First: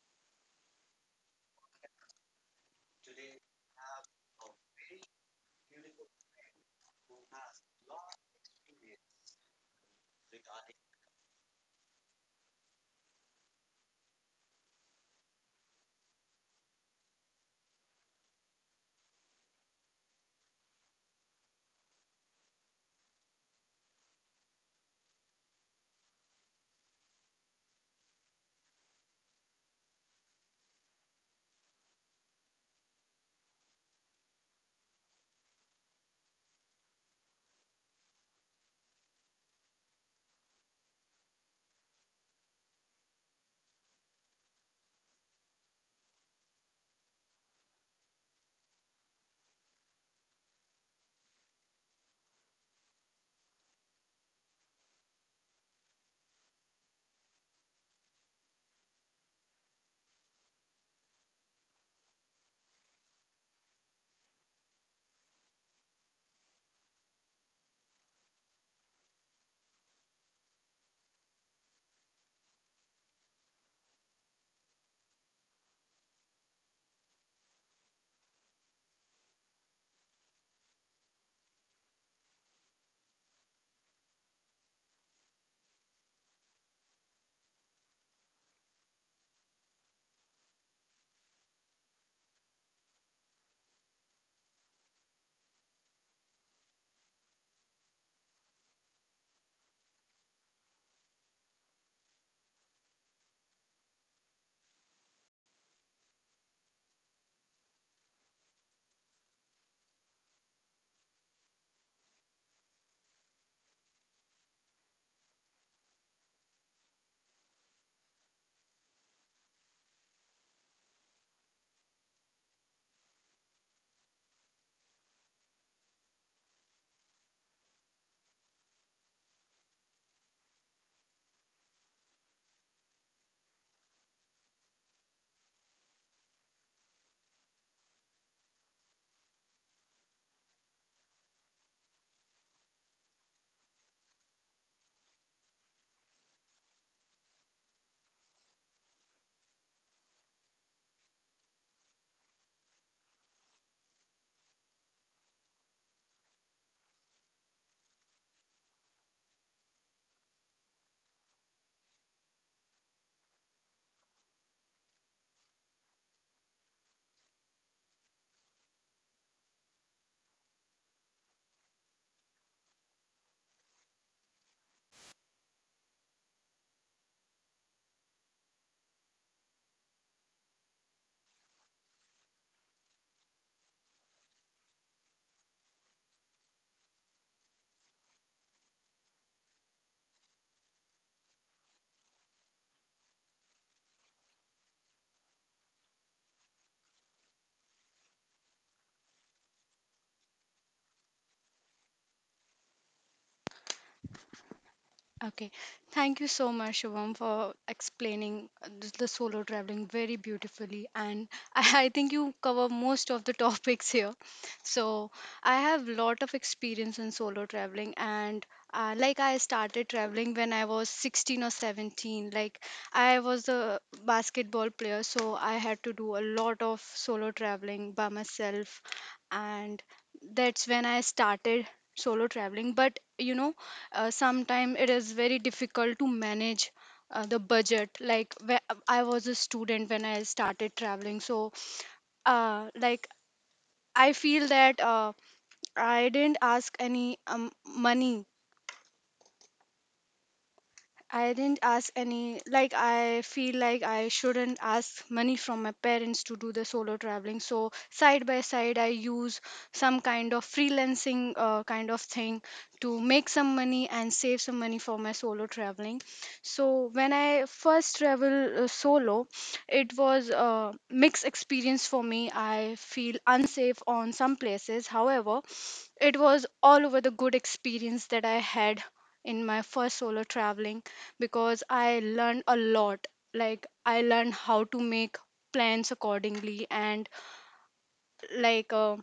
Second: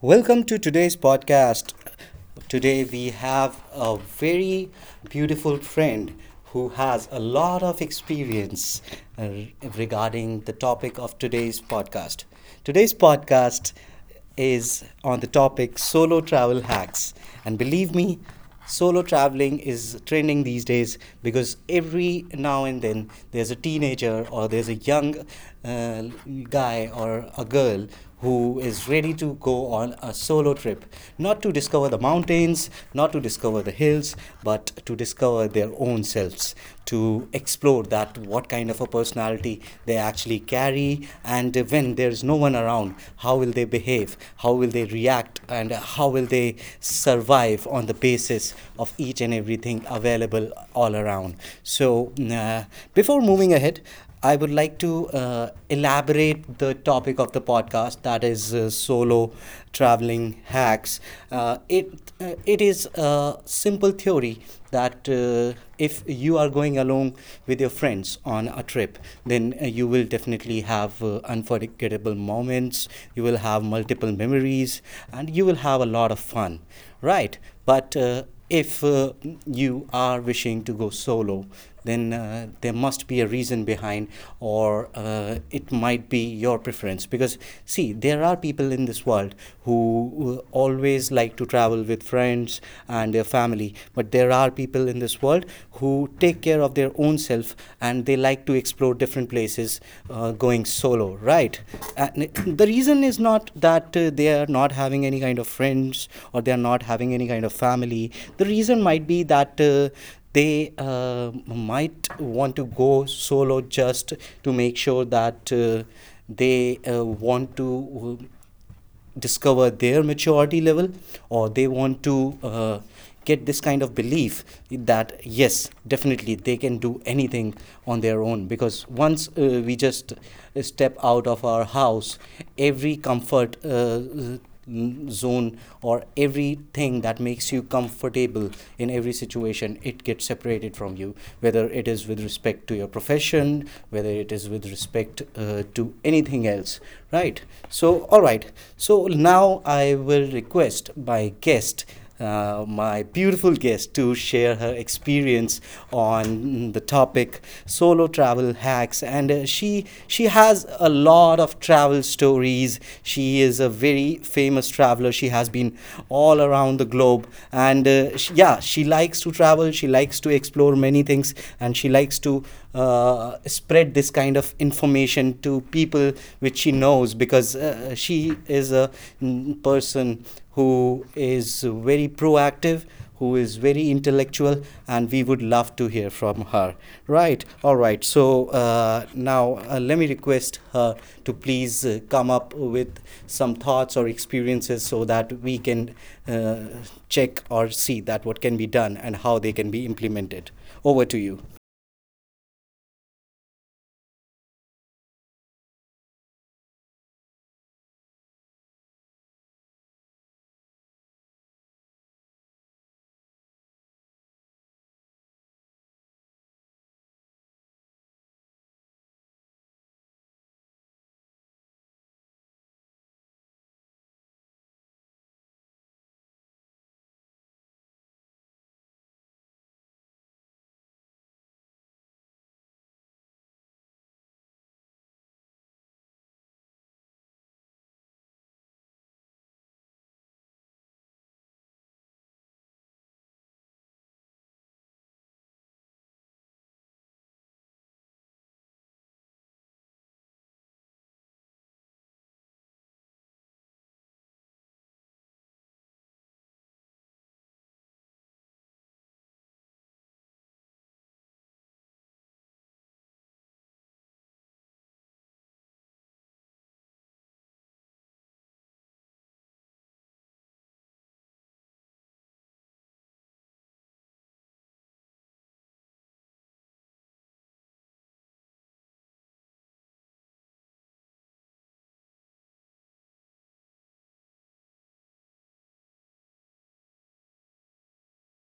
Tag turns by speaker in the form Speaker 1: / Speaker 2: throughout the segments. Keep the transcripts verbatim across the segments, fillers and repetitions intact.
Speaker 1: Welcome to today's podcast. Today we have a very beautiful friend who has a lot of experience uh, regarding the topic of today's podcast. Today's podcast is on the topic solo travel hacks. And believe me, solo traveling is trending these days because every now and then there's a teenager or there's a young uh, guy or a girl who is ready to go on a solo trip, not to discover the mountains, not to discover the hills, but to discover their own selves, to explore that what kind of a personality they actually carry, and when there's no one around how will how will they behave, how will they react, and how will they survive on the basis of each and everything available all around. So, uh, before moving ahead, I would like to uh, elaborate the topic of the podcast, that is uh, solo traveling hacks. Uh, it uh, it is a simple theory that uh, if you are going along with your friends on a trip, then uh, you will definitely have uh, unforgettable moments, you will have multiple memories, and you will have a lot of fun, right? But uh, if uh, you are wishing to go solo, then uh, there must be a reason behind, or uh, it might be your preference. Because, see, there are people in this world who uh, always like to travel with friends and their family, but there are people in this world who take care of their own self and they like to explore different places uh, going solo, right? And the reason is not that uh, they are not having any kind of friends or they are not having any kind of family. The reason might be that uh, they uh, might want to go solo just to make sure that uh, they uh, want to uh, discover their maturity level, or they want to uh, get this kind of belief that yes, definitely they can do anything on their own, because once uh, we just step out of our house, every comfort uh, zone or everything that makes you comfortable in every situation, it gets separated from you, whether it is with respect to your profession, whether it is with respect uh, to anything else, right? So all right. So now I will request my guest, uh, my beautiful guest, to share her experience on the topic solo travel hacks, and uh, she she has a lot of travel stories. She is a very famous traveler. She has been all around the globe, and uh, sh yeah she likes to travel, she likes to explore many things, and she likes to uh, spread this kind of information to people which she knows, because uh, she is a mm, person who is very proactive, who is very intellectual, and we would love to hear from her. Right, all right. So uh, now uh, let me request her to please uh, come up with some thoughts or experiences, so that we can uh, check or see that what can be done and how they can be implemented. Over to you.
Speaker 2: Okay, thank you so much, Shivam, for explaining uh, th- the solo traveling very beautifully. And I, I think you cover most of the topics here. So I have lot of experience in solo traveling, and uh, like I started traveling when I was sixteen or seventeen. Like I was a basketball player, so I had to do a lot of solo traveling by myself, and that's when I started solo traveling. But you know uh, sometimes it is very difficult to manage uh, the budget like where I was a student when I started traveling so uh, like I feel that uh, I didn't ask any um, money. I didn't ask any, like, I feel like I shouldn't ask money from my parents to do the solo traveling. So, side by side, I use some kind of freelancing uh, kind of thing to make some money and save some money for my solo traveling. So, when I first travel uh, solo, it was a mixed experience for me. I feel unsafe on some places. However, it was all over the good experience that I had in my first solo traveling because I learned a lot. Like, I learned how to make plans accordingly, and like, uh,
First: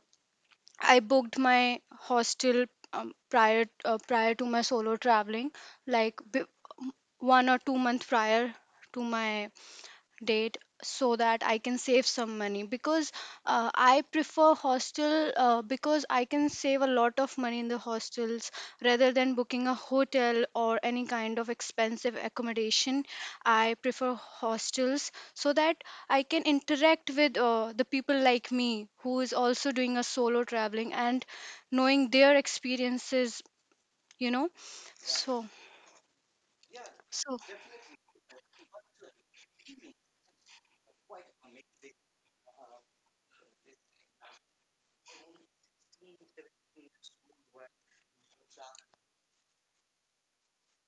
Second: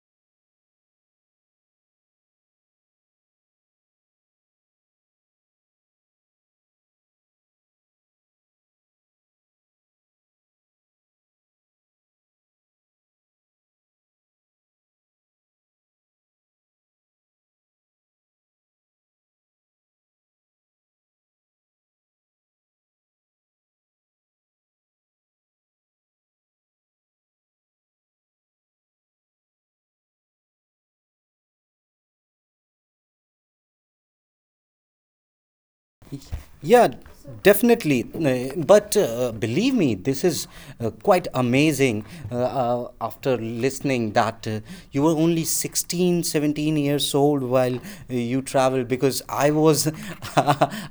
Speaker 2: I booked my hostel um, prior uh, prior to my solo traveling, like b- one or two months prior to my date so that I can save some money because uh, I prefer hostel uh, because I can save a lot of money in the hostels rather than booking a hotel or any kind of expensive accommodation. I prefer hostels so that I can interact with uh, the people like me who is also doing a solo traveling and knowing their experiences, you know. So,
Speaker 1: Yeah,
Speaker 2: so
Speaker 1: definitely. Uh, But uh, believe me, this is uh, quite amazing uh, uh, after listening that uh, you were only sixteen, seventeen years old while uh, you traveled, because I was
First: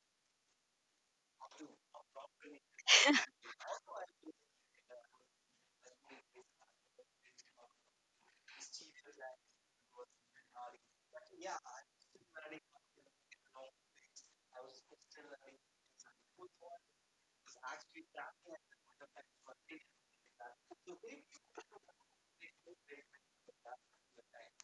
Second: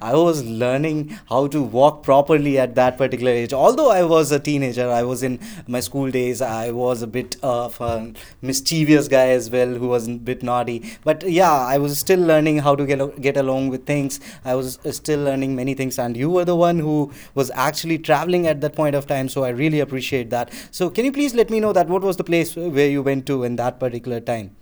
Speaker 1: I was learning how to walk properly at that particular age. Although I was a teenager, I was I was in my school days. I was a bit of a mischievous guy as well, who was a bit naughty. But yeah, I was still learning how to get al- get along with things. I was uh, still learning many things, and you were the one who was actually traveling at that point of time. So I really appreciate that. So can you please let me know that what was the place where you went to in that particular time?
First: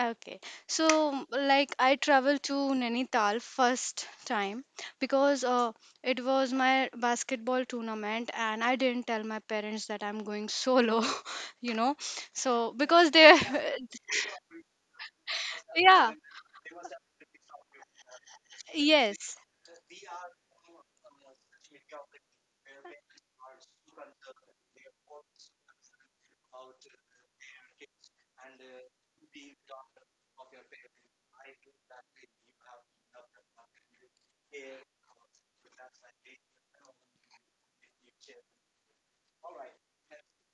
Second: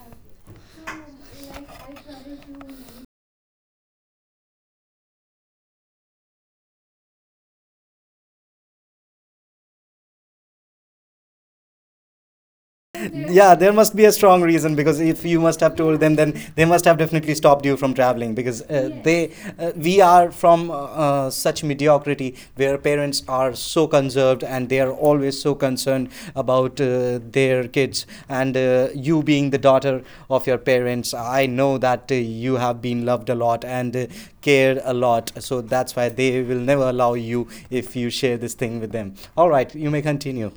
Speaker 2: Okay, so like I traveled to Nainital first time because uh, it was my basketball tournament and I didn't tell my parents that I'm going solo, you know. So because they,
Speaker 1: Yeah, there must be a strong reason, because if you must have told
Speaker 2: yeah,
Speaker 1: them, then they must have definitely stopped you from traveling because uh, they,
Speaker 2: yes.
Speaker 1: uh, we are from uh, uh, such mediocrity where parents are so conserved and they are always so concerned about uh, their kids. And uh, you, being the daughter of your parents, I know that uh, you have been loved a lot and uh, cared a lot. So that's why they will never allow you if you share this thing with them. All right, you may continue.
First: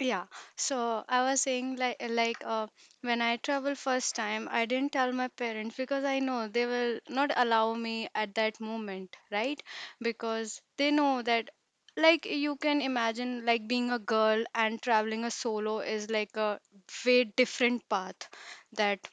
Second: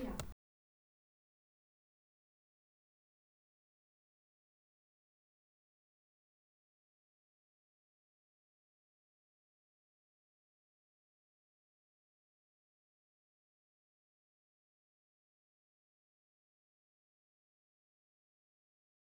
Speaker 2: Yeah, so I was saying like uh, like uh, when I traveled first time, I didn't tell my parents because I know they will not allow me at that moment, right? Because they know that like you can imagine like being a girl and traveling a solo is like a way different path that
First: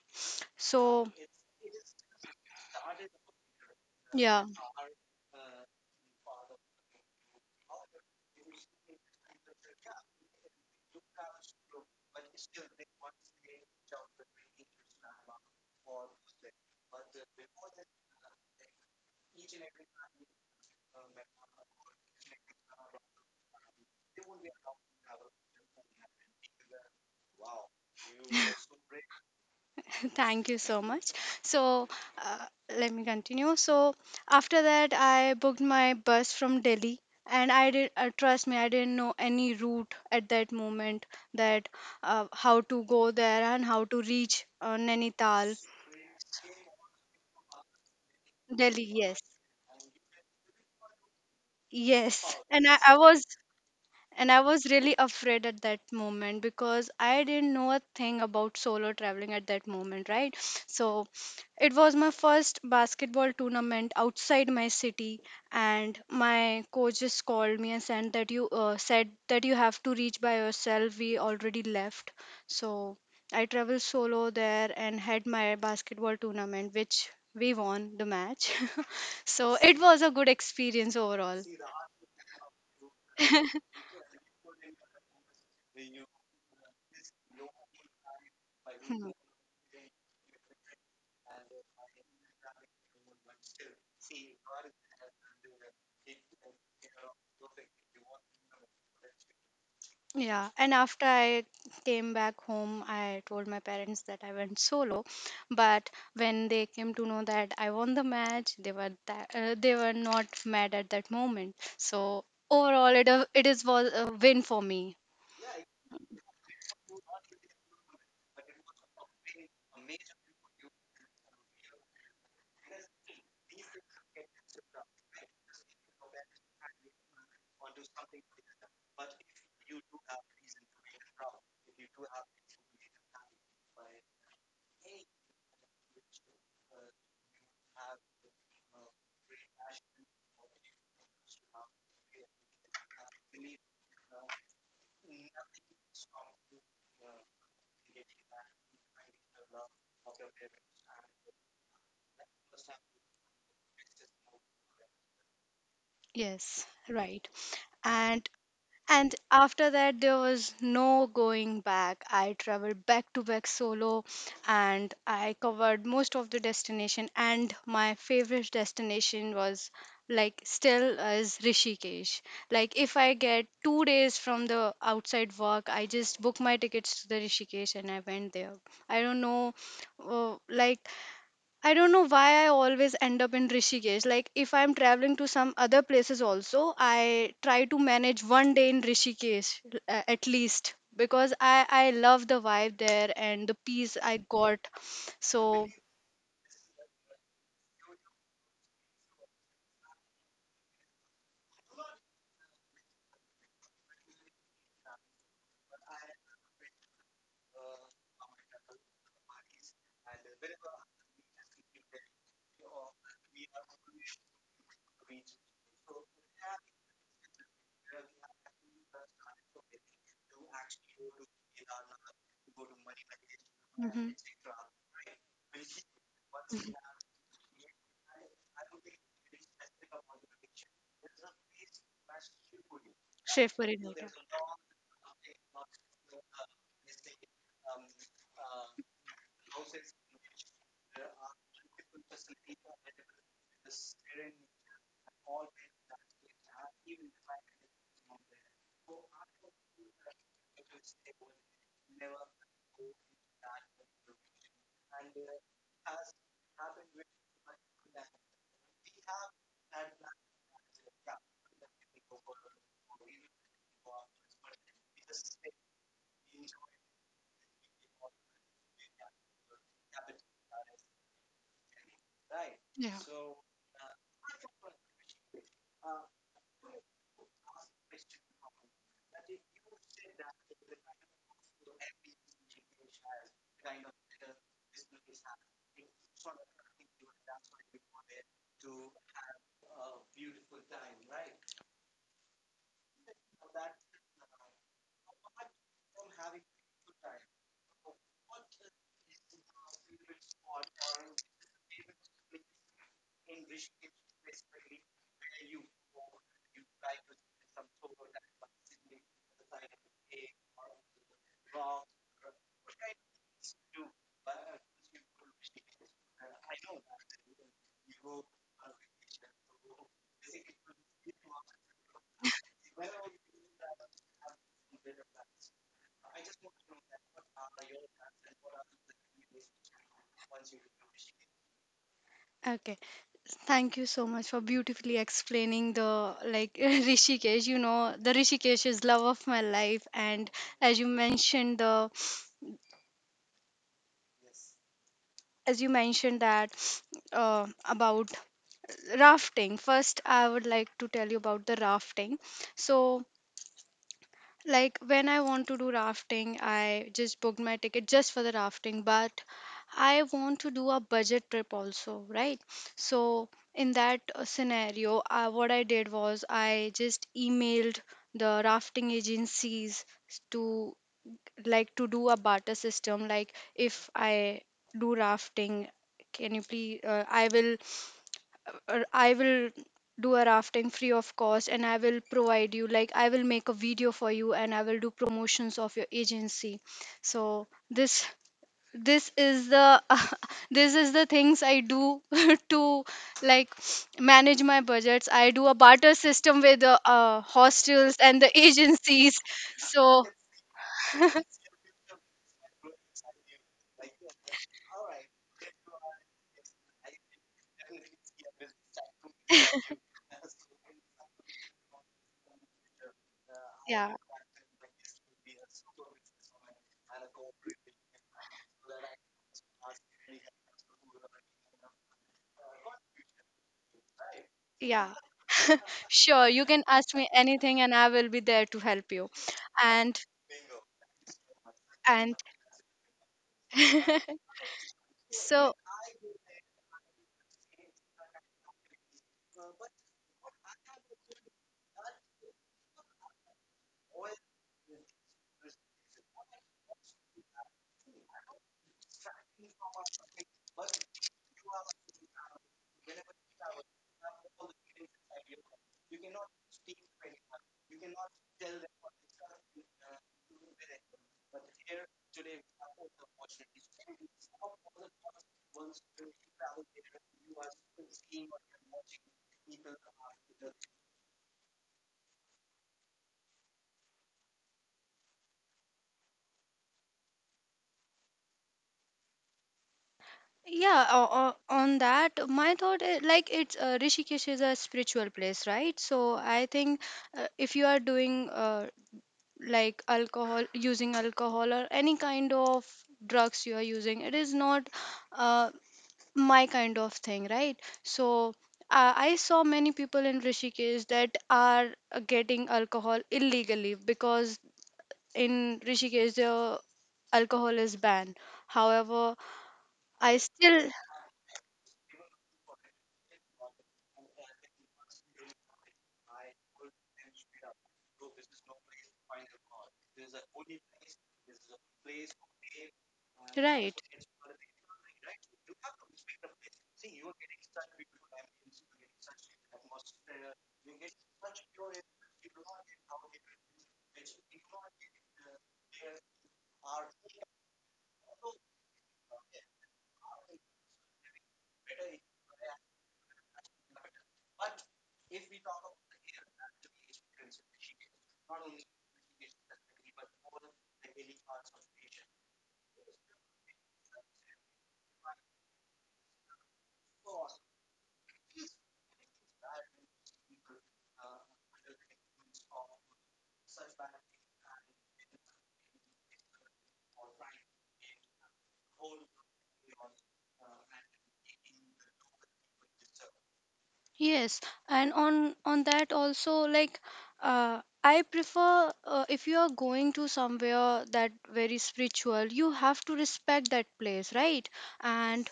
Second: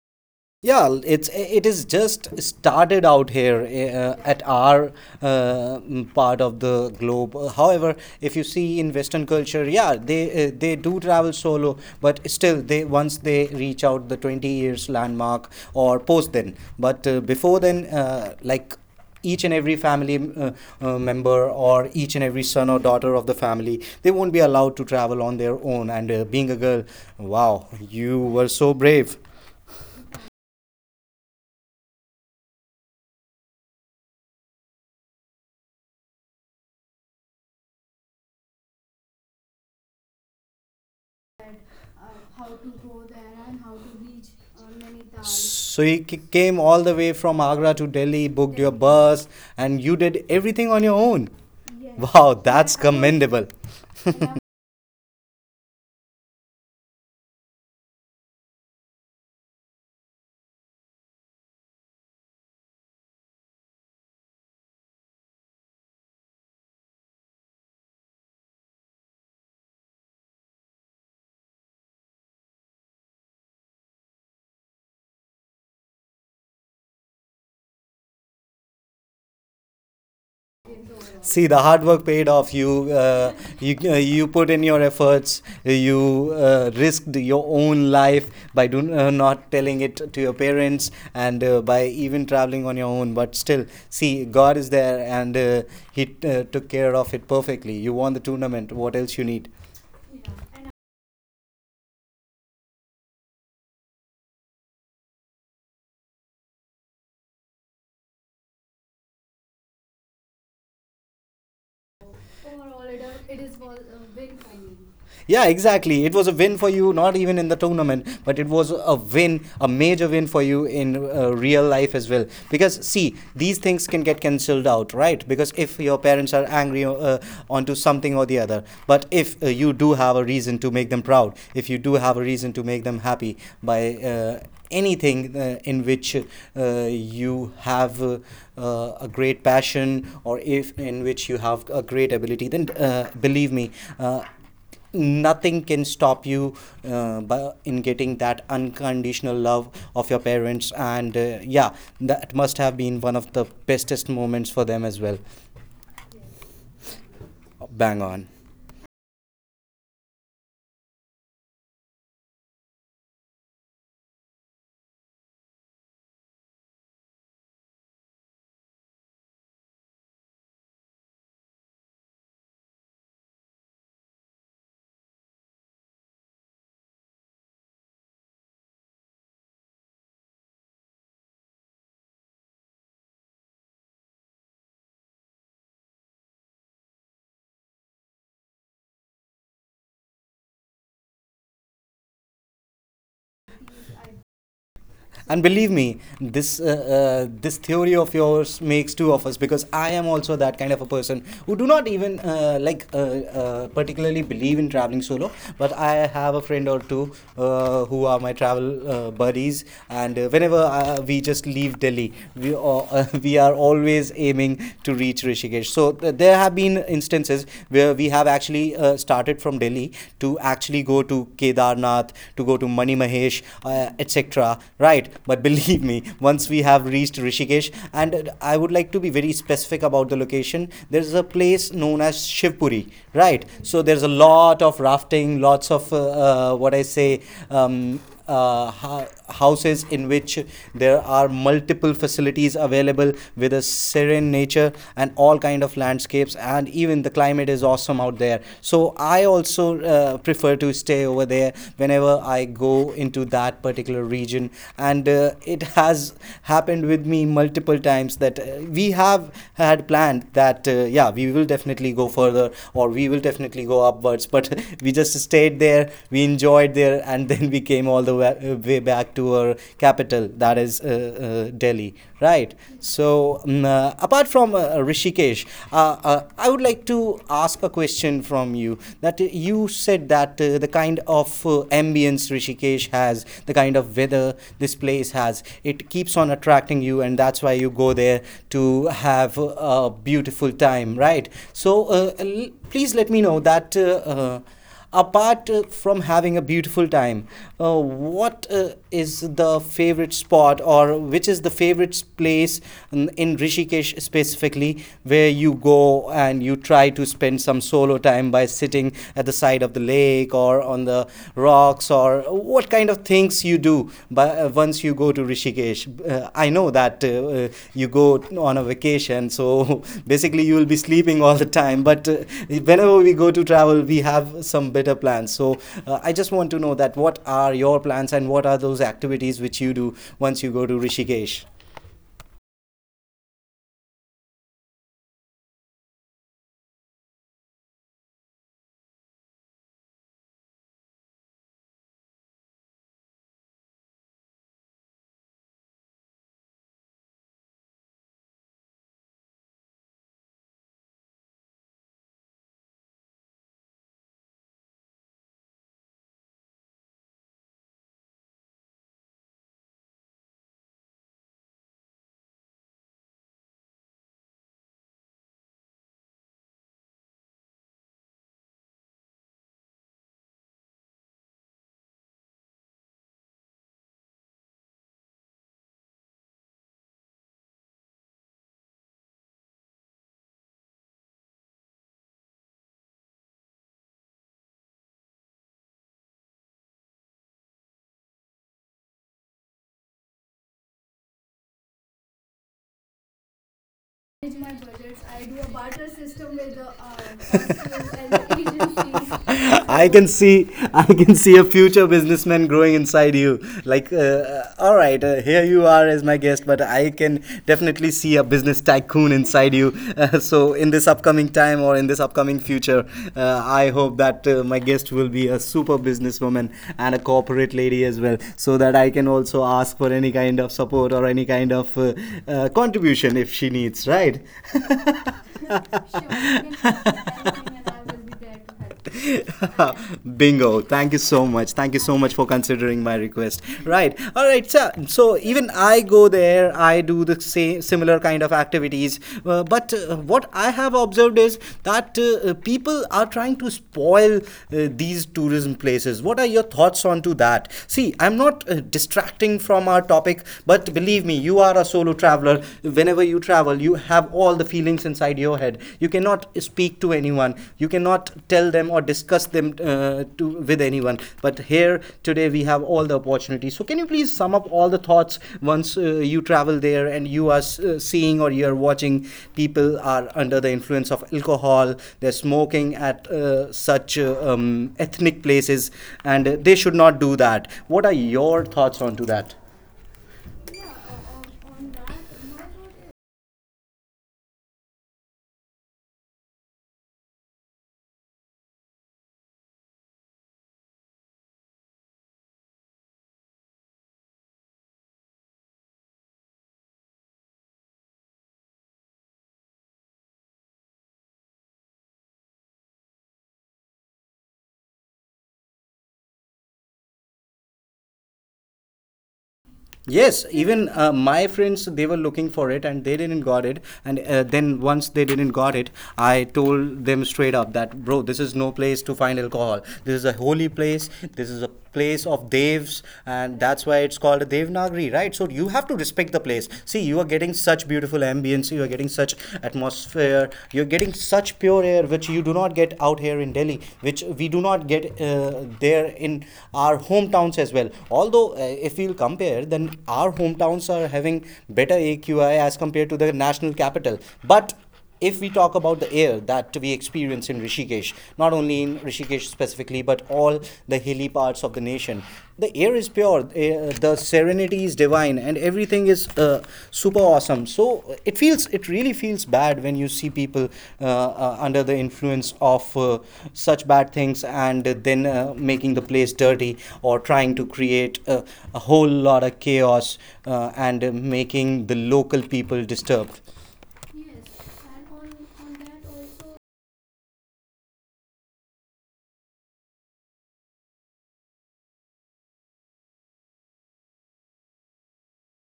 Speaker 1: Yeah,
Speaker 2: so
Speaker 1: it's it is just started out here uh, at
Speaker 2: yeah.
Speaker 1: our uh, mm, part of the globe. Uh, However, if you see in Western culture, yeah, they uh, they do travel solo, but still, they, once they reach out the twenty years landmark or post then. But uh, before then, uh, like each and every family uh, uh, member, or each and every son or daughter of the family, they won't be allowed to travel on their own, and uh, being a girl, wow, you were so brave.
Speaker 2: Thank you so much. So, uh, let me continue. So, after that, I booked my bus from Delhi, and I did uh, trust me, I didn't know any route at that moment that uh, how to go there and how to reach uh, Nainital.
Speaker 1: So you c- came all the way from Agra to Delhi, booked your
Speaker 2: Delhi. Yes,
Speaker 1: bus, and you did everything on your own.
Speaker 2: yes,
Speaker 1: Wow,
Speaker 2: and I,
Speaker 1: that's
Speaker 2: I was.
Speaker 1: commendable.
Speaker 2: And I was really afraid at that moment because I didn't know a thing about solo traveling at that moment, right? So it was my first basketball tournament outside my city, and my coach just called me and said that you uh, said that you have to reach by yourself. We already left, so I traveled solo there and had my basketball tournament, which we won the match. So it was a good experience overall.
Speaker 1: See, the hard work paid off. You uh, you uh, you put in your efforts. You uh, risked your own life by do,
Speaker 2: Hmm.
Speaker 1: uh, not telling it to your parents, and uh, by even traveling on your own. But still, see, God is there, and uh, He uh, took care of it perfectly. You won the tournament. What else you need?
Speaker 2: Yeah, and after I came back home, I told my parents that I went solo. But when they came to know that I won the match, they were that, uh, they were not mad at that moment. So overall, it uh, it is was a win for me.
Speaker 1: Yeah, exactly. It was a win for you, not even in the tournament, but it was a win, a major win for you in uh, real life as well. Because, see, these things can get cancelled out, right? Because if your parents are angry uh, onto something or the other, but if uh, you do have a reason to make them proud, if you do have a reason to make them happy by uh, anything uh, in which uh, you have uh, uh, a great passion, or if in which you have a great ability, then uh, believe me, uh, nothing can stop you uh, bu- in getting that unconditional love of your parents, and uh, yeah, that must have been one of the bestest moments for them as well.
Speaker 2: Yes, right.
Speaker 1: Bang
Speaker 2: And
Speaker 1: on.
Speaker 2: And after that, there was no going back. I traveled back to back solo and I covered most of the destination. And my favorite destination was like still is Rishikesh. Like, if I get two days from the outside work, I just book my tickets to the Rishikesh and I went there. I don't know, uh, like, I don't know why I always end up in Rishikesh. Like if I'm traveling to some other places also, I try to manage one day in Rishikesh l- a- at least because I I love the vibe there and the peace I got.
Speaker 1: And
Speaker 2: So
Speaker 1: believe me, this uh, uh, this theory of yours makes two of us, because I am also that kind of a person who do not even uh, like uh, uh, particularly believe in traveling solo. But I have a friend or two uh, who are my travel uh, buddies, and uh, whenever uh, we just leave Delhi, we all, uh, we are always aiming to reach Rishikesh. So th- there have been instances where we have actually uh, started from Delhi to actually go to Kedarnath, to go to Mani Mahesh, uh, et cetera. Right? But believe me, once we have reached Rishikesh, and uh, I would like to be very specific about the location, there's a place known as Shivpuri, right?
Speaker 2: Chef, Shiv Puri
Speaker 1: So there's a
Speaker 2: Nigam.
Speaker 1: lot of rafting, lots of uh, uh, what I say, um, uh, houses in which there are multiple facilities available with a serene nature and all kind of landscapes, and even the climate is awesome out there. So I also uh, prefer to stay over there whenever I go into that particular region, and uh, it has happened with me multiple times that uh, we have had planned that uh, yeah, we will will definitely go further, or we will definitely go upwards, but we just stayed there, we enjoyed there, and then we came all the way, uh, way back to our capital, that is uh, uh, Delhi, right?
Speaker 2: Yeah.
Speaker 1: So mm, uh, apart from uh, Rishikesh, uh, uh, I would like to ask a question from you, that uh, you said that uh, the kind of uh, ambience Rishikesh has, the kind of weather this place this place has, it keeps on attracting you, and that's why you go there to have a beautiful time, right? So uh, l- please let me know that. Uh, uh, apart uh, from having a beautiful time, uh, what uh, is the favorite spot, or which is the favorite s- place in in Rishikesh specifically where you go, and you try to spend some solo time time by sitting at the side of the lake or on the rocks, or what kind of things you do by, uh, once you go to Rishikesh. Uh, I know that uh, uh, you go on a vacation, so basically you will be sleeping all the time. But uh, whenever we go to travel, we have some better plans. So uh, I just want to know that what are your plans and what are those activities which you do once you go to Rishikesh?
Speaker 2: Okay. Thank you so much for beautifully explaining the like Rishikesh. You know, the Rishikesh is love of my life, and as you mentioned the as you mentioned that uh, about rafting. First, I would like to tell you about the rafting. So like when I want to do rafting, I just booked my ticket just for the rafting, but I want to do a budget trip also, right? So in that uh, scenario, uh, what I did was I just emailed the rafting agencies to like to do a barter system. Like if I do rafting, can you please? Uh, I will or I will do a rafting free of cost and I will provide you like I will make a video for you and I will do promotions of your agency. So this this is the this is the things I do to like manage my budgets. I do a barter system with the uh, hostels and the agencies.
Speaker 1: I
Speaker 2: So
Speaker 1: can see, I can see a future businessman growing inside you. Like, uh, uh, all right, uh, here you are as my guest, but I can definitely see a business tycoon in inside you. Uh, so, in this upcoming time or in this upcoming future, uh, I
Speaker 2: yeah.
Speaker 1: hope that uh, my guest will be a super businesswoman and a corporate lady as well, so that I can also ask for any kind of support or any kind of uh, uh, contribution if she needs, right?
Speaker 2: Yeah, sure. You can ask me anything and I will be there to help you.
Speaker 1: Right.
Speaker 2: And,
Speaker 1: Bingo. Thank you so much. Thank you so
Speaker 2: and,
Speaker 1: much for considering my request. Right. All right. So, so even
Speaker 2: so,
Speaker 1: I go there, I do the same similar kind of activities. Uh, but uh, what I have observed is that uh, people are trying to spoil uh, these tourism places. What are your thoughts on to that? See, I'm not uh, distracting from our topic, but believe me, you are a solo traveler. Whenever you travel, you have all all the feelings inside your head. You cannot speak to anyone, you cannot tell them or discuss them uh, to with anyone. But here today we have all the opportunities, so can you please sum up all the thoughts once uh, you travel there and you are uh, seeing or you are watching people are under the influence of alcohol, they're smoking at uh, such uh, um, ethnic places, and uh, they should not do that? What are your thoughts onto that?
Speaker 2: yeah, o- o- on that, my thought is like it's uh, Rishikesh is a spiritual place, right? So, I think uh, if you are doing uh, like alcohol, using alcohol or any kind of drugs you are using, it is not Uh, my kind of thing right so uh, I saw many people in rishikesh that are uh, getting alcohol illegally because in rishikesh the alcohol is banned however I
Speaker 1: Yes,
Speaker 2: still
Speaker 1: even uh, my friends, they were looking for it and they didn't got it. And uh, then once they didn't got it, I told them straight up that bro, this is no place to find alcohol. This is a holy place. This is a place of devs, and that's
Speaker 2: right.
Speaker 1: why it's called a Devnagri, right? So you have to respect the place. See, you are getting such beautiful ambience. You are getting such atmosphere. You're getting feel such pure air, which you do not get out here in Delhi, which we do not get uh, there in our hometowns as well. Although uh, if we'll compare, then our hometowns are having better A Q I as compared to the national capital. But if we talk about the air that we experience in Rishikesh, not only in Rishikesh specifically, but all the hilly parts of the nation, the air is pure, uh, the serenity is divine, and everything is uh, super awesome. So it feels it really feels bad when you see people uh, uh, under the influence of uh, such bad things, and then uh, making the place dirty or trying to create a, a whole lot of chaos, uh, and making the local people disturbed.
Speaker 2: Yes, and on on that also like uh, I prefer uh, if you are going to somewhere that very spiritual, you have to respect that place, right? And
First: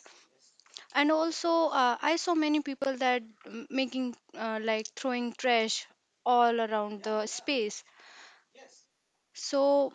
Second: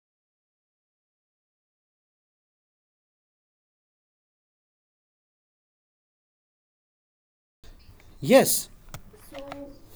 Speaker 2: and also uh, I saw many people that m- making uh, like throwing trash all around the space.
Speaker 1: Yes.
Speaker 2: So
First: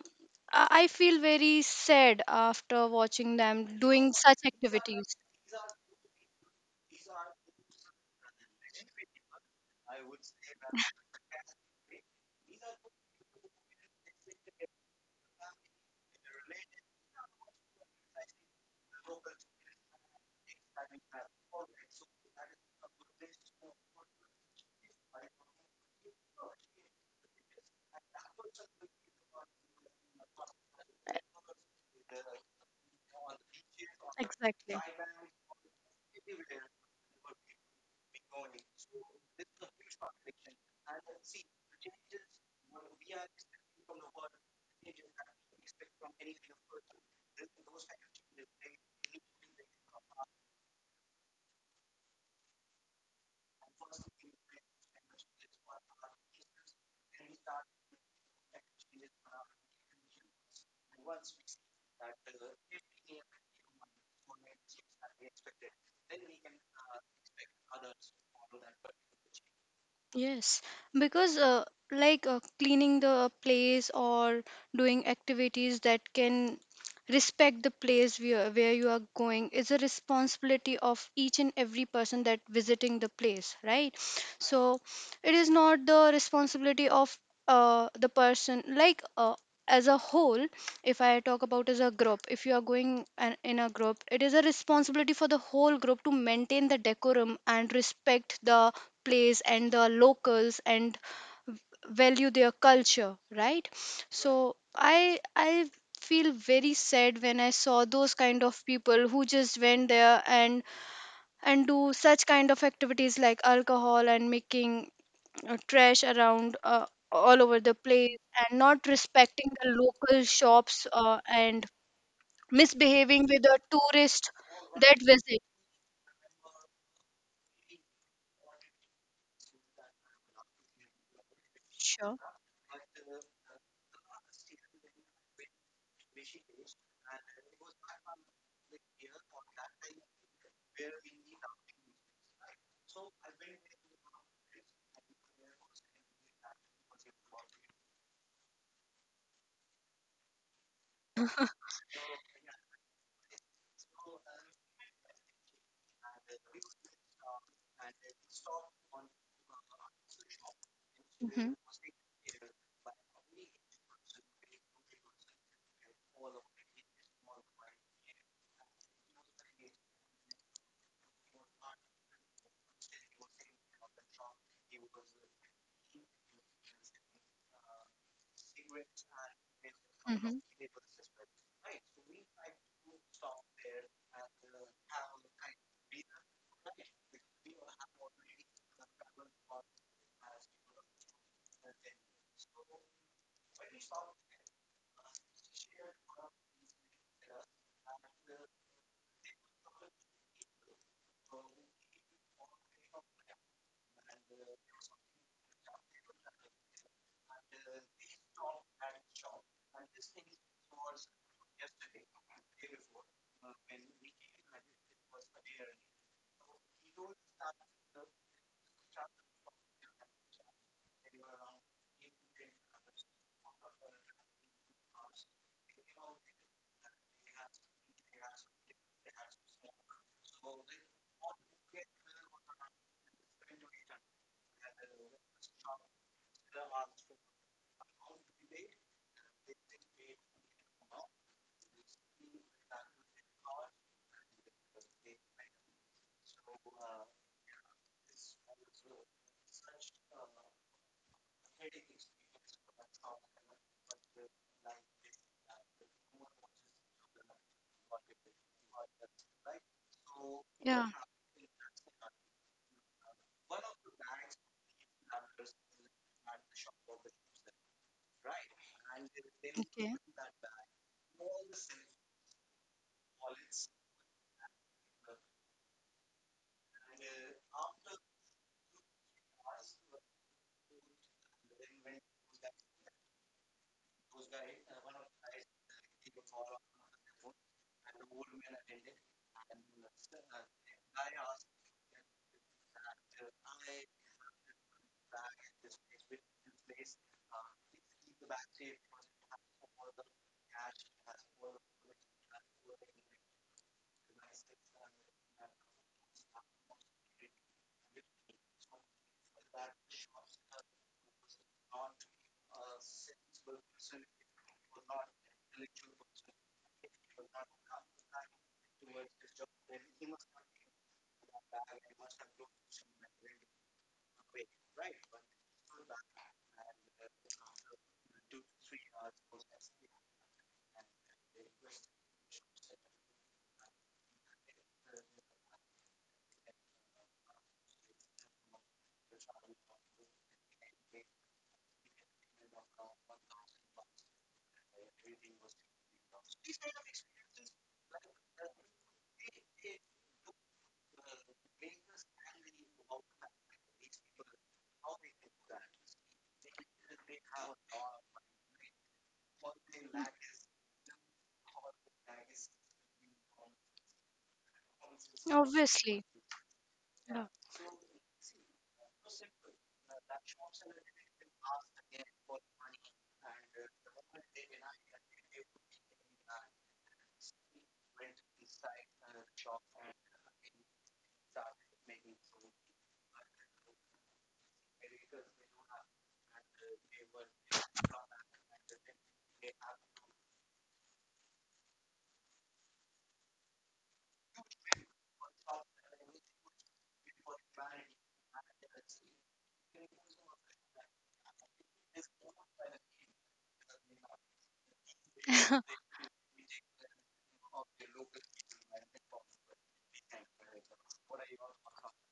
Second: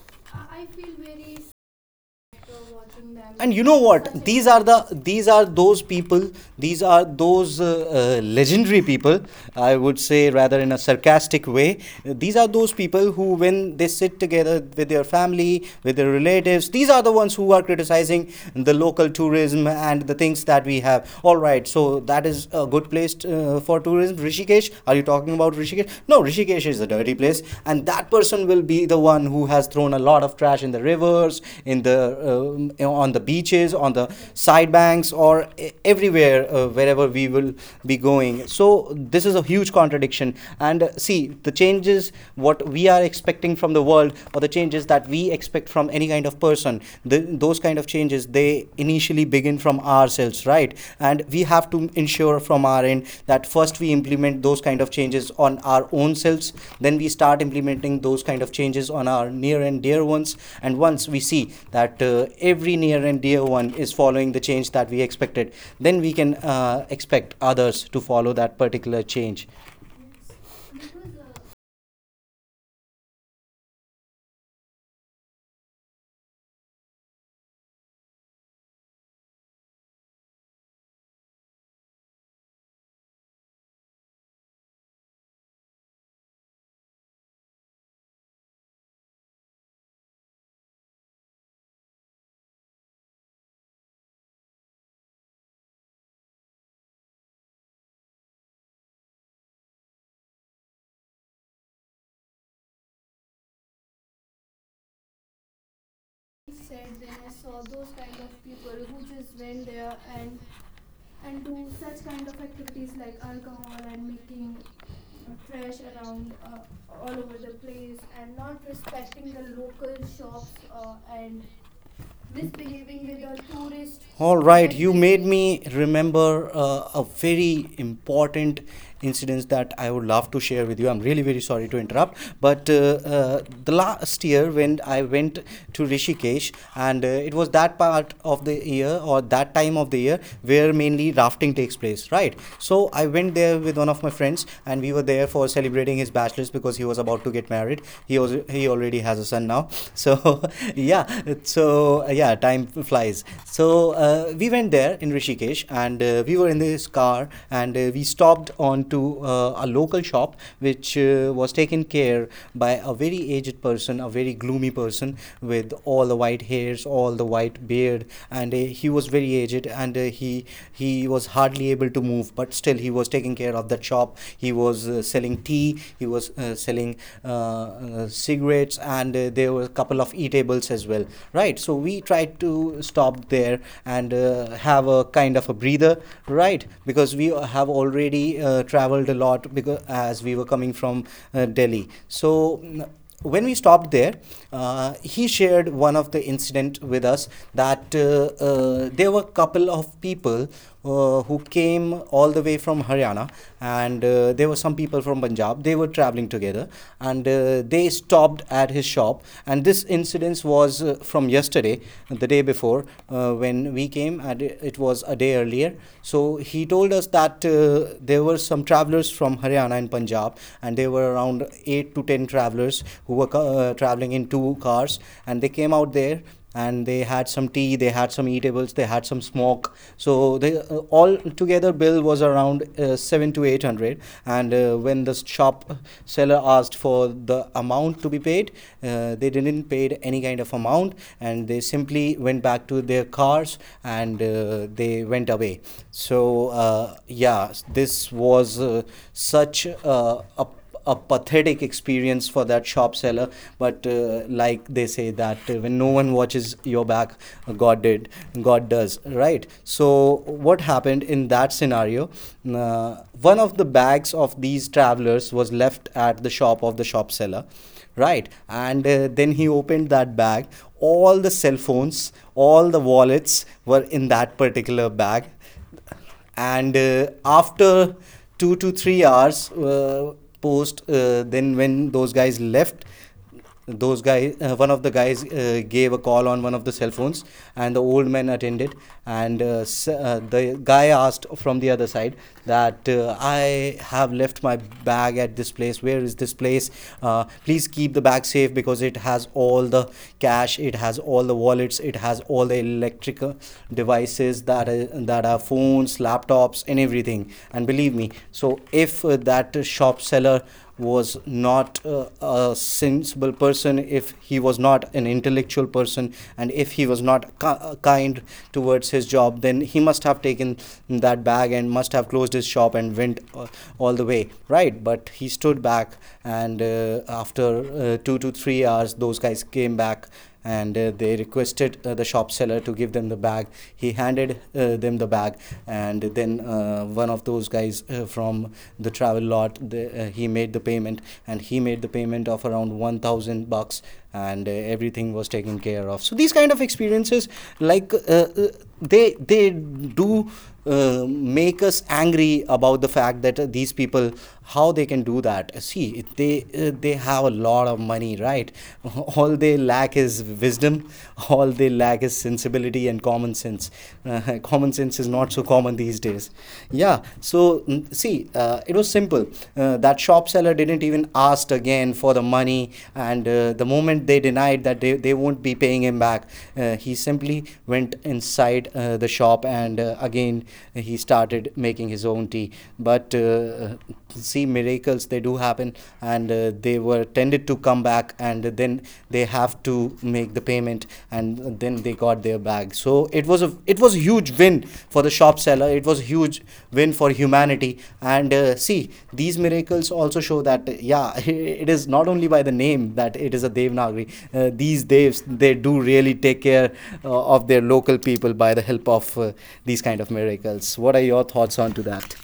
Speaker 2: I I feel very sad after watching
Speaker 1: And you
Speaker 2: them
Speaker 1: know what,
Speaker 2: doing such
Speaker 1: these are the
Speaker 2: activities.
Speaker 1: these are those people, these are those uh, uh, legendary people, I would say, rather in a sarcastic way. These are those people who, when they sit together with their family, with their relatives, these are the ones who are criticizing the local tourism and the things that we have. All right. So that is a good place t- uh, for tourism. Rishikesh? Are you talking about Rishikesh? No, Rishikesh is a dirty place, and that person will be the one who has thrown a lot of trash in the rivers, in the um, on the beaches, on the
Speaker 2: Exactly.
Speaker 1: side banks, or e- everywhere, uh, wherever we will be going. So this is a huge contradiction. And uh, see, the changes what we are expecting from the world, or the changes that we expect from any kind of person, th- those kind of changes, they initially begin from ourselves, right? And we have to ensure from our end that first we implement those kind of changes on our own selves, then we start implementing those kind of changes on our near and dear ones. And once we see that uh, every near and dear one is following the change that we expected, then we can uh, expect others to follow that particular change.
Speaker 2: Yes, because uh, like uh, cleaning the place or doing activities that can respect the place where, where you are going is a responsibility of each and every person that visiting the place, right? So it is not the responsibility of uh, the person like uh, as a whole if I talk about as a group if you are going an, in a group it is a responsibility for the whole group to maintain the decorum and respect the place and the locals and v- value their culture right so i i feel very sad when I saw those kind of people who just went there and and do such kind of activities like alcohol and making uh, trash around uh, all over the place and not respecting the local shops uh, and misbehaving with the tourist
Speaker 1: All right,
Speaker 2: that
Speaker 1: you
Speaker 2: visit.
Speaker 1: made me remember uh, a very important incident that I would love to share with you. I'm really very sorry to
Speaker 2: Sure.
Speaker 1: interrupt, but uh, uh, the last year when I went to Rishikesh, and uh, it was that part of the year or that time of the year where mainly rafting takes place, right? So I went there with one of my friends, and we were there for celebrating his bachelor's because he was about to get married. He was he already has a son now, so yeah. So uh, yeah, time flies. So uh, we went there in Rishikesh, and uh, we were in this car, and uh, we stopped on to uh, a local shop, which
Speaker 2: Hmm.
Speaker 1: uh, was taken care by a very aged person, a very gloomy person with all the white hairs, all the white beard. And uh, he was very aged, and uh, he he was hardly able to move, but still he was taking care of that shop. He was uh, selling tea, he was uh, selling uh, uh, cigarettes, and uh, there were a couple of of
Speaker 2: Hmm.
Speaker 1: eatables as well, right? So we tried to stop there and uh, have a kind of a breather, right? Because we have already uh, traveled a lot, because as we were coming from uh, Delhi. So mm, when we stopped there, uh, he shared one of the incident with us that uh, uh, there were a couple of people uh, who came all the way from Haryana, and uh, there were some people from Punjab. They were traveling together, and uh, they stopped at his shop. And this incident was uh, from yesterday, the day before, uh, when we came. And it was a day earlier. So he told us that uh, there were some travelers from Haryana and Punjab, and they were around eight to ten travelers who were uh, traveling in two cars, and they came out there, and they had some tea, they had some eatables, they had some smoke. So they, uh, all together bill was around uh, seven to eight hundred, and uh, when the shop seller asked for the amount to be paid, uh, they didn't pay any kind of amount, and they simply went back to their cars, and uh, they went away. So uh, yeah, this was uh, such uh, a a pathetic experience for that shop seller. But uh, like they say that uh, when no one watches your back, uh, god did god does, right? So what
Speaker 2: Yeah.
Speaker 1: happened in that scenario? Uh, one of the bags of these travelers was left at the shop of the shop seller, right? And uh, then he opened that bag. All the cell phones, all the wallets were in that particular bag. And uh, after two to three hours uh, post, uh, then when those guys left, those guys uh, one of the guys uh, gave a call on one of the cell phones, and the old man attended. And uh, s- uh, the guy asked from the other side that uh, I have left my bag at this place. Where is this place? Uh, please keep the bag safe because it has all the cash, it has all the wallets, it has all the electric electrical devices, that are, that are phones, laptops, and everything. And believe me, so if uh, that shop seller was not uh, a sensible person, if he was not an intellectual person, and if he was not kind towards his job, then he must have taken that bag and must have closed his shop and went uh, all the way, right? But he stood back, and uh, after uh, two to three hours, those guys came back, and uh, they requested uh, the shop seller to give them the bag. He handed uh, them the bag, and then uh, one of those guys uh, from the travel lot, the, uh, he made the payment, and he made the payment of around one thousand bucks, and uh, everything was taken care of. So these kind of experiences, like. Uh, uh, they they do uh, make us angry about the fact that uh, these people, how they can do that. Uh, see, they uh, they have a lot of money, right? All they lack is wisdom, all they lack is sensibility and common sense. Uh, common sense is not
Speaker 2: Okay.
Speaker 1: so common these
Speaker 2: Obviously.
Speaker 1: days. Yeah.
Speaker 2: Yeah.
Speaker 1: So mm, see, uh, it was simple, uh, that that shop seller didn't even ask again for the money. And uh, the moment they denied that they, they won't be paying him back, uh, he simply went inside uh, the shop, and uh, again he started making his own tea. But uh, see, miracles they do happen, and uh, they were tended to come back, and then they have to make the payment, and then they got their bag. So it was a it was a huge win for the shop seller. It was a huge win for humanity. And uh, see, these miracles also show that uh, yeah, it is not only by the name that it is a devanagari. Uh, these devs, they do really take care uh, of their local people by the help of uh, these kind of miracles. What are your thoughts on to that?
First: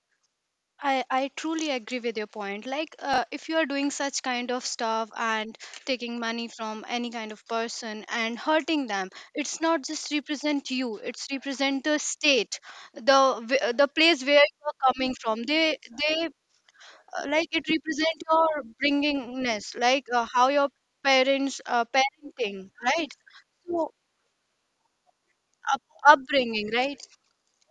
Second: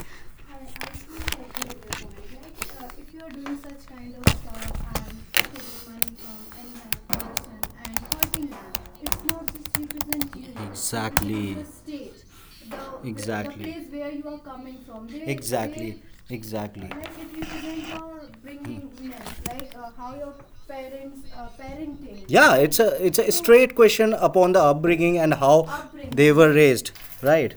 Speaker 2: I, I truly agree with your point. Like, uh, if you are doing such kind of stuff and taking money from any kind of person and hurting them, it's not just represent you. It's represent the state, the w- the place where you are coming from. They they
Speaker 1: Exactly.
Speaker 2: uh, like it represent your bringingness, like uh, how your parents uh,
Speaker 1: Yeah,
Speaker 2: parenting,
Speaker 1: it's
Speaker 2: right?
Speaker 1: a it's straight
Speaker 2: So
Speaker 1: question upon the upbringing and how
Speaker 2: up,
Speaker 1: they were
Speaker 2: upbringing, right?
Speaker 1: raised, right?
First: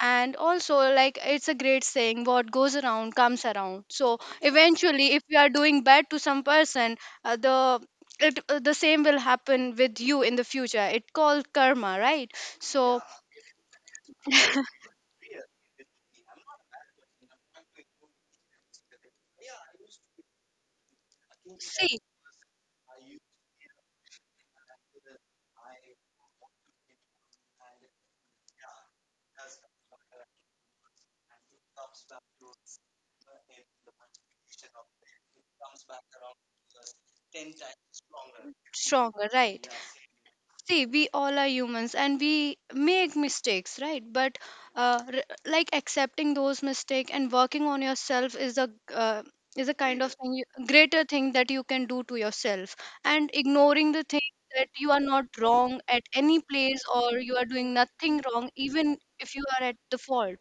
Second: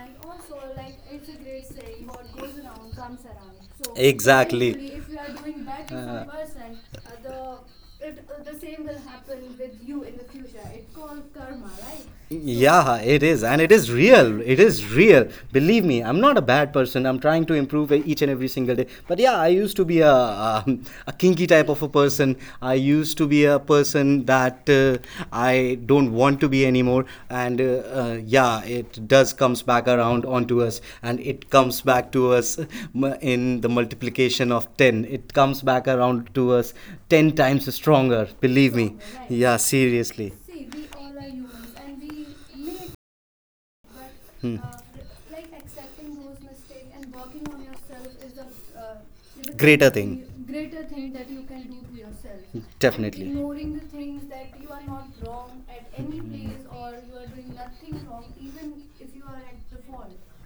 Speaker 2: And also like it's a great saying what goes around comes around so eventually if you are doing bad to some person uh, the it, uh, the same will happen with you in the future it called karma
Speaker 1: So,
Speaker 2: right
Speaker 1: yeah,
Speaker 2: so
Speaker 1: it is. And it is real. It is real. Believe me, I'm not a bad person. I'm trying to improve each and every single day. But yeah, I used to be a, be a, um, a kinky type of a
Speaker 2: see
Speaker 1: person. I used to be a person that uh, I don't want to be anymore. And uh, uh, yeah, it does comes back around onto us, and it comes back to us m- in the multiplication of ten. It comes back around to us ten times stronger. Believe me.
Speaker 2: stronger
Speaker 1: Yeah,
Speaker 2: right
Speaker 1: seriously.
Speaker 2: see we all are humans and we make mistakes right but uh, r- like accepting those mistakes and working on yourself is a uh, is a kind of thing you, greater thing that you can do to yourself and ignoring the thing that you are not wrong at any place or you are doing nothing wrong even if you are at the fault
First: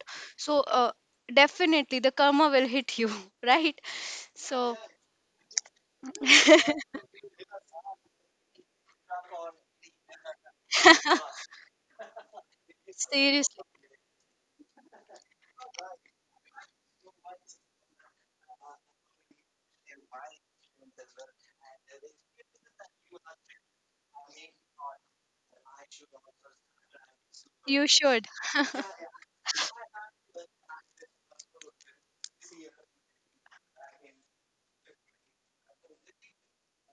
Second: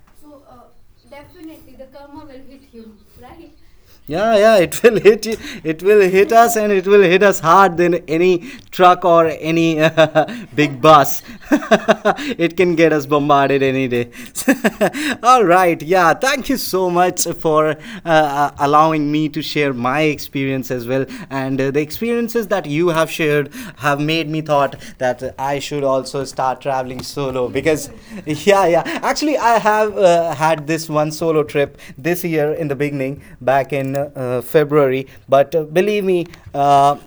Speaker 2: so uh, definitely the karma will hit you right
Speaker 1: Yeah, yeah, it will
Speaker 2: so
Speaker 1: hit you. It will hit us, and it will hit us hard than any truck or any uh, big bus. It can get us bombarded any
Speaker 2: seriously,
Speaker 1: day. All right, yeah, thank you so much for uh, uh, allowing me to share my experience experience as well. And uh, the experiences that you have shared have made me thought that uh, I should also start traveling solo because,
Speaker 2: you should.
Speaker 1: yeah, yeah. Actually, I have uh, had this one solo trip this year in the beginning, back in uh, February. But uh, believe me, uh,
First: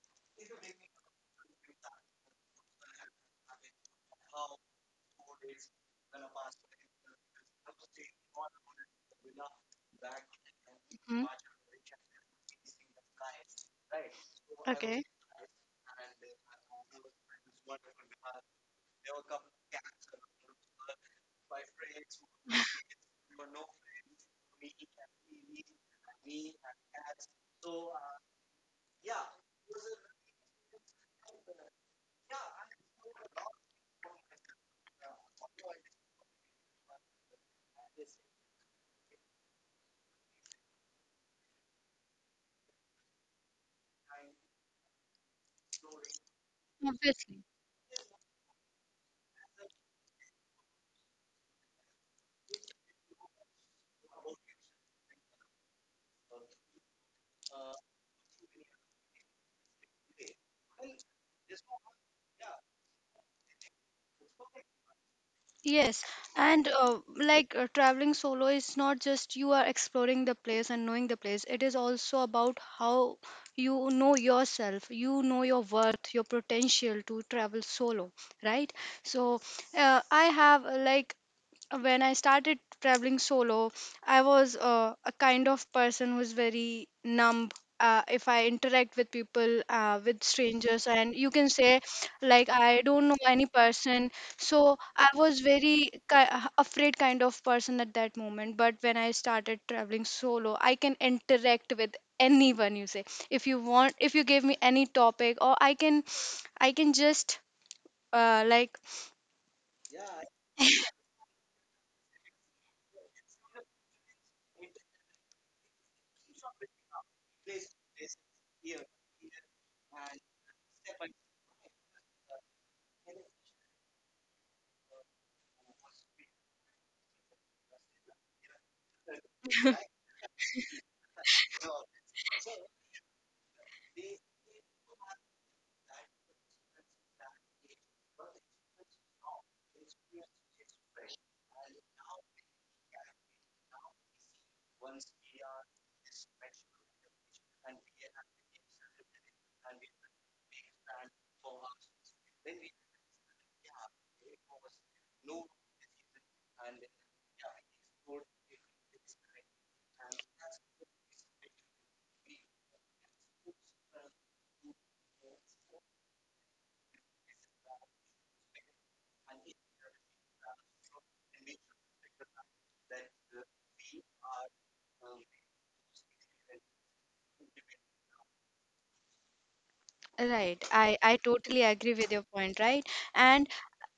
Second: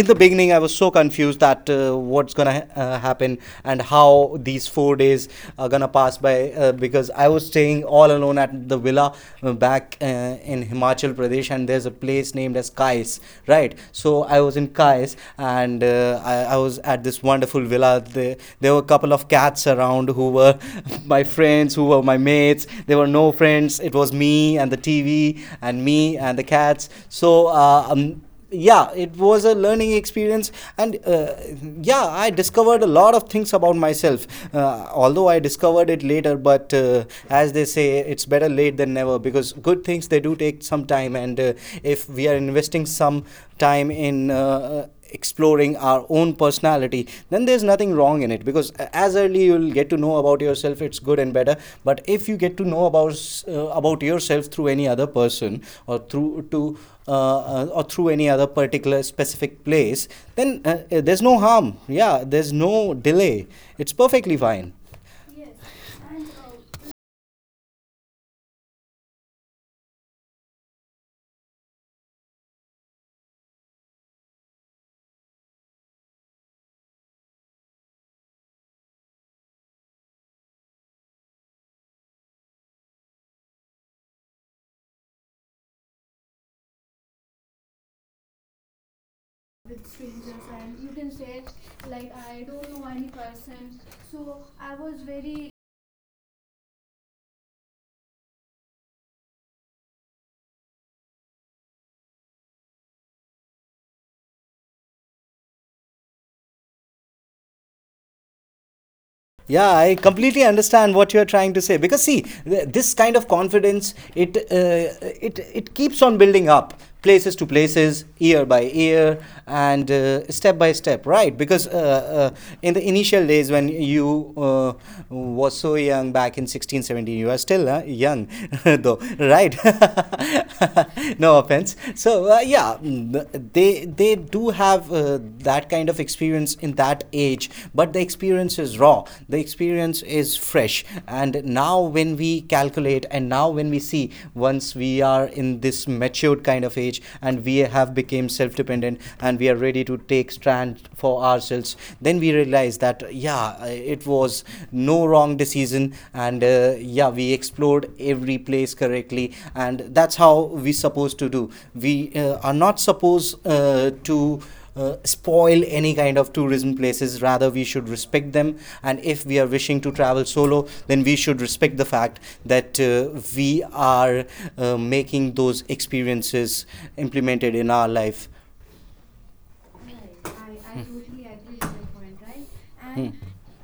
Speaker 1: in the beginning, I was so confused that uh, what's gonna uh, happen and how these four days are gonna pass by, uh, because I was staying all alone at the villa, uh, back uh, in Himachal
Speaker 2: Mhm.
Speaker 1: Pradesh, and there's a place named as Kais. Right, so I was in
Speaker 2: Okay.
Speaker 1: Kais, and uh, I, I was at this wonderful villa. there, there were a couple of cats around who were my friends, who were my mates. There were no friends, it was me and the TV and me and the cats. So uh, um, yeah, it was a learning experience. And uh, yeah, I discovered a lot of things about myself. Uh, although I discovered it later, but uh, as they say, it's better late than never, because good things they do take some time. And uh, if we are investing some time in uh, exploring our own personality,
Speaker 2: Obviously.
Speaker 1: then there's nothing wrong in it. Because as early you'll get to know about yourself, it's good and better. But if you get to know about uh, about yourself through any other person or through to uh, uh, or through any other particular specific place, then uh, uh, there's no harm, yeah, there's no delay, it's perfectly fine.
Speaker 2: Yes, and uh, like uh, traveling solo is not just you are exploring the place and knowing the place. It is also about how you know yourself, you know your worth, your potential to travel solo, right? So uh, I have uh, like when I started traveling solo, I was uh, a kind of person who's very numb. Uh, if I interact with people, uh, with strangers, and you can say, like, I don't know any person. So I was very ki- afraid kind of person at that moment. But when I started traveling solo, I can interact with anyone. You say, if you want, if you give me any topic, or I can, I can just uh, like.
Speaker 1: Yeah, I completely understand what you are trying to say. Because see, th- this kind of confidence, it uh, it it keeps on building up places to places, year by year, and uh, step by step, right? Because uh, uh, in the initial days when you uh, was so young, back in sixteen seventeen, you are still uh, young though, right? No offense. So uh, uh, yeah, mm, they they do have uh, that kind of experience in that age, but the experience is raw, the experience is fresh. And now when we calculate and now when we see, once we are in this matured kind of age and we have become self-dependent and we are ready to take stand for ourselves, then we realize that yeah, it was no wrong along the season. And uh, yeah, we explored every place correctly, and that's how we supposed to do. We uh, are not supposed uh, to uh, spoil any kind of tourism places, rather we should respect them. And if we are wishing to travel solo, then we should respect the fact that uh, we are uh, making those experiences implemented in our life.
Speaker 2: Right. I, I totally agree with your point, right? And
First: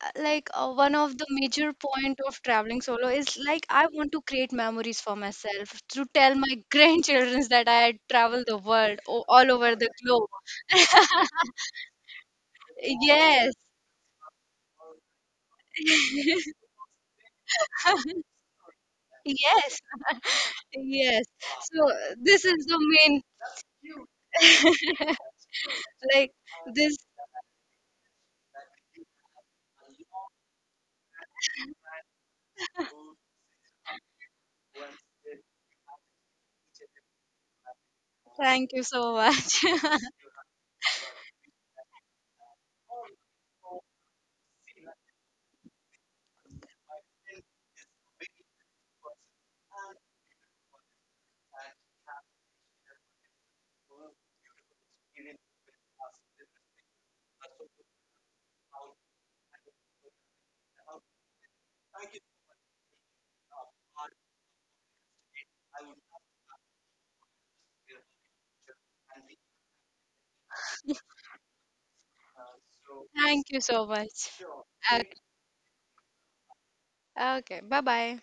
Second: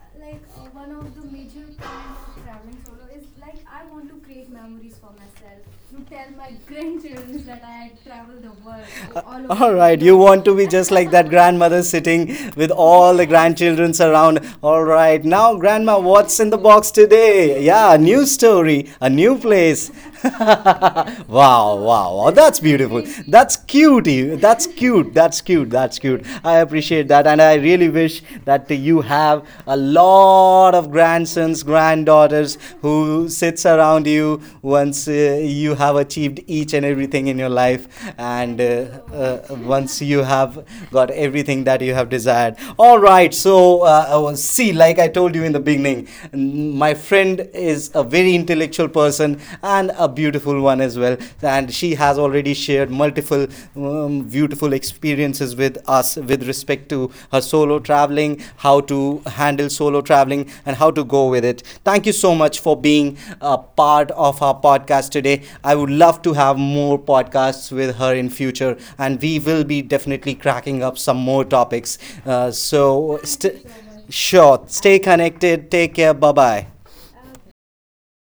Speaker 2: uh, like uh, one of the major point of traveling solo is like I want to create memories for myself to tell my grandchildren that I had traveled the world o- all over the globe.
Speaker 1: Be just like that grandmother sitting with
Speaker 2: Yes.
Speaker 1: grandchildren around. All right, now, grandma, in the box today? Yeah, a new story, a new
Speaker 2: Yes.
Speaker 1: place.
Speaker 2: Yes.
Speaker 1: Wow,
Speaker 2: So uh,
Speaker 1: wow, wow.
Speaker 2: this
Speaker 1: That's
Speaker 2: is the
Speaker 1: beautiful.
Speaker 2: main
Speaker 1: That's cute. you- That's cute. That's cute. That's cute.
Speaker 2: like
Speaker 1: I
Speaker 2: this
Speaker 1: appreciate that. And I really wish that you have a lot of grandsons, granddaughters who sits around you once uh, you have achieved each and everything in your life. And uh,
Speaker 2: thank you so
Speaker 1: uh,
Speaker 2: much.
Speaker 1: once you have got everything that you have desired. All right. So, uh, uh, see, like I told you in the beginning, n- my friend is a very intellectual person and a beautiful one as well. And she has already shared multiple um, beautiful experiences with us with respect to her solo traveling, how to handle solo traveling, and how to go with it. Thank you so much for being a part of our podcast today. I would love to have more podcasts with her in future, and we will be definitely cracking up some more topics. Uh, so,
Speaker 2: Thank you
Speaker 1: st-
Speaker 2: so much.
Speaker 1: sure, stay
Speaker 2: Okay.
Speaker 1: connected. Take care. Bye bye.
Speaker 2: Okay. Bye-bye.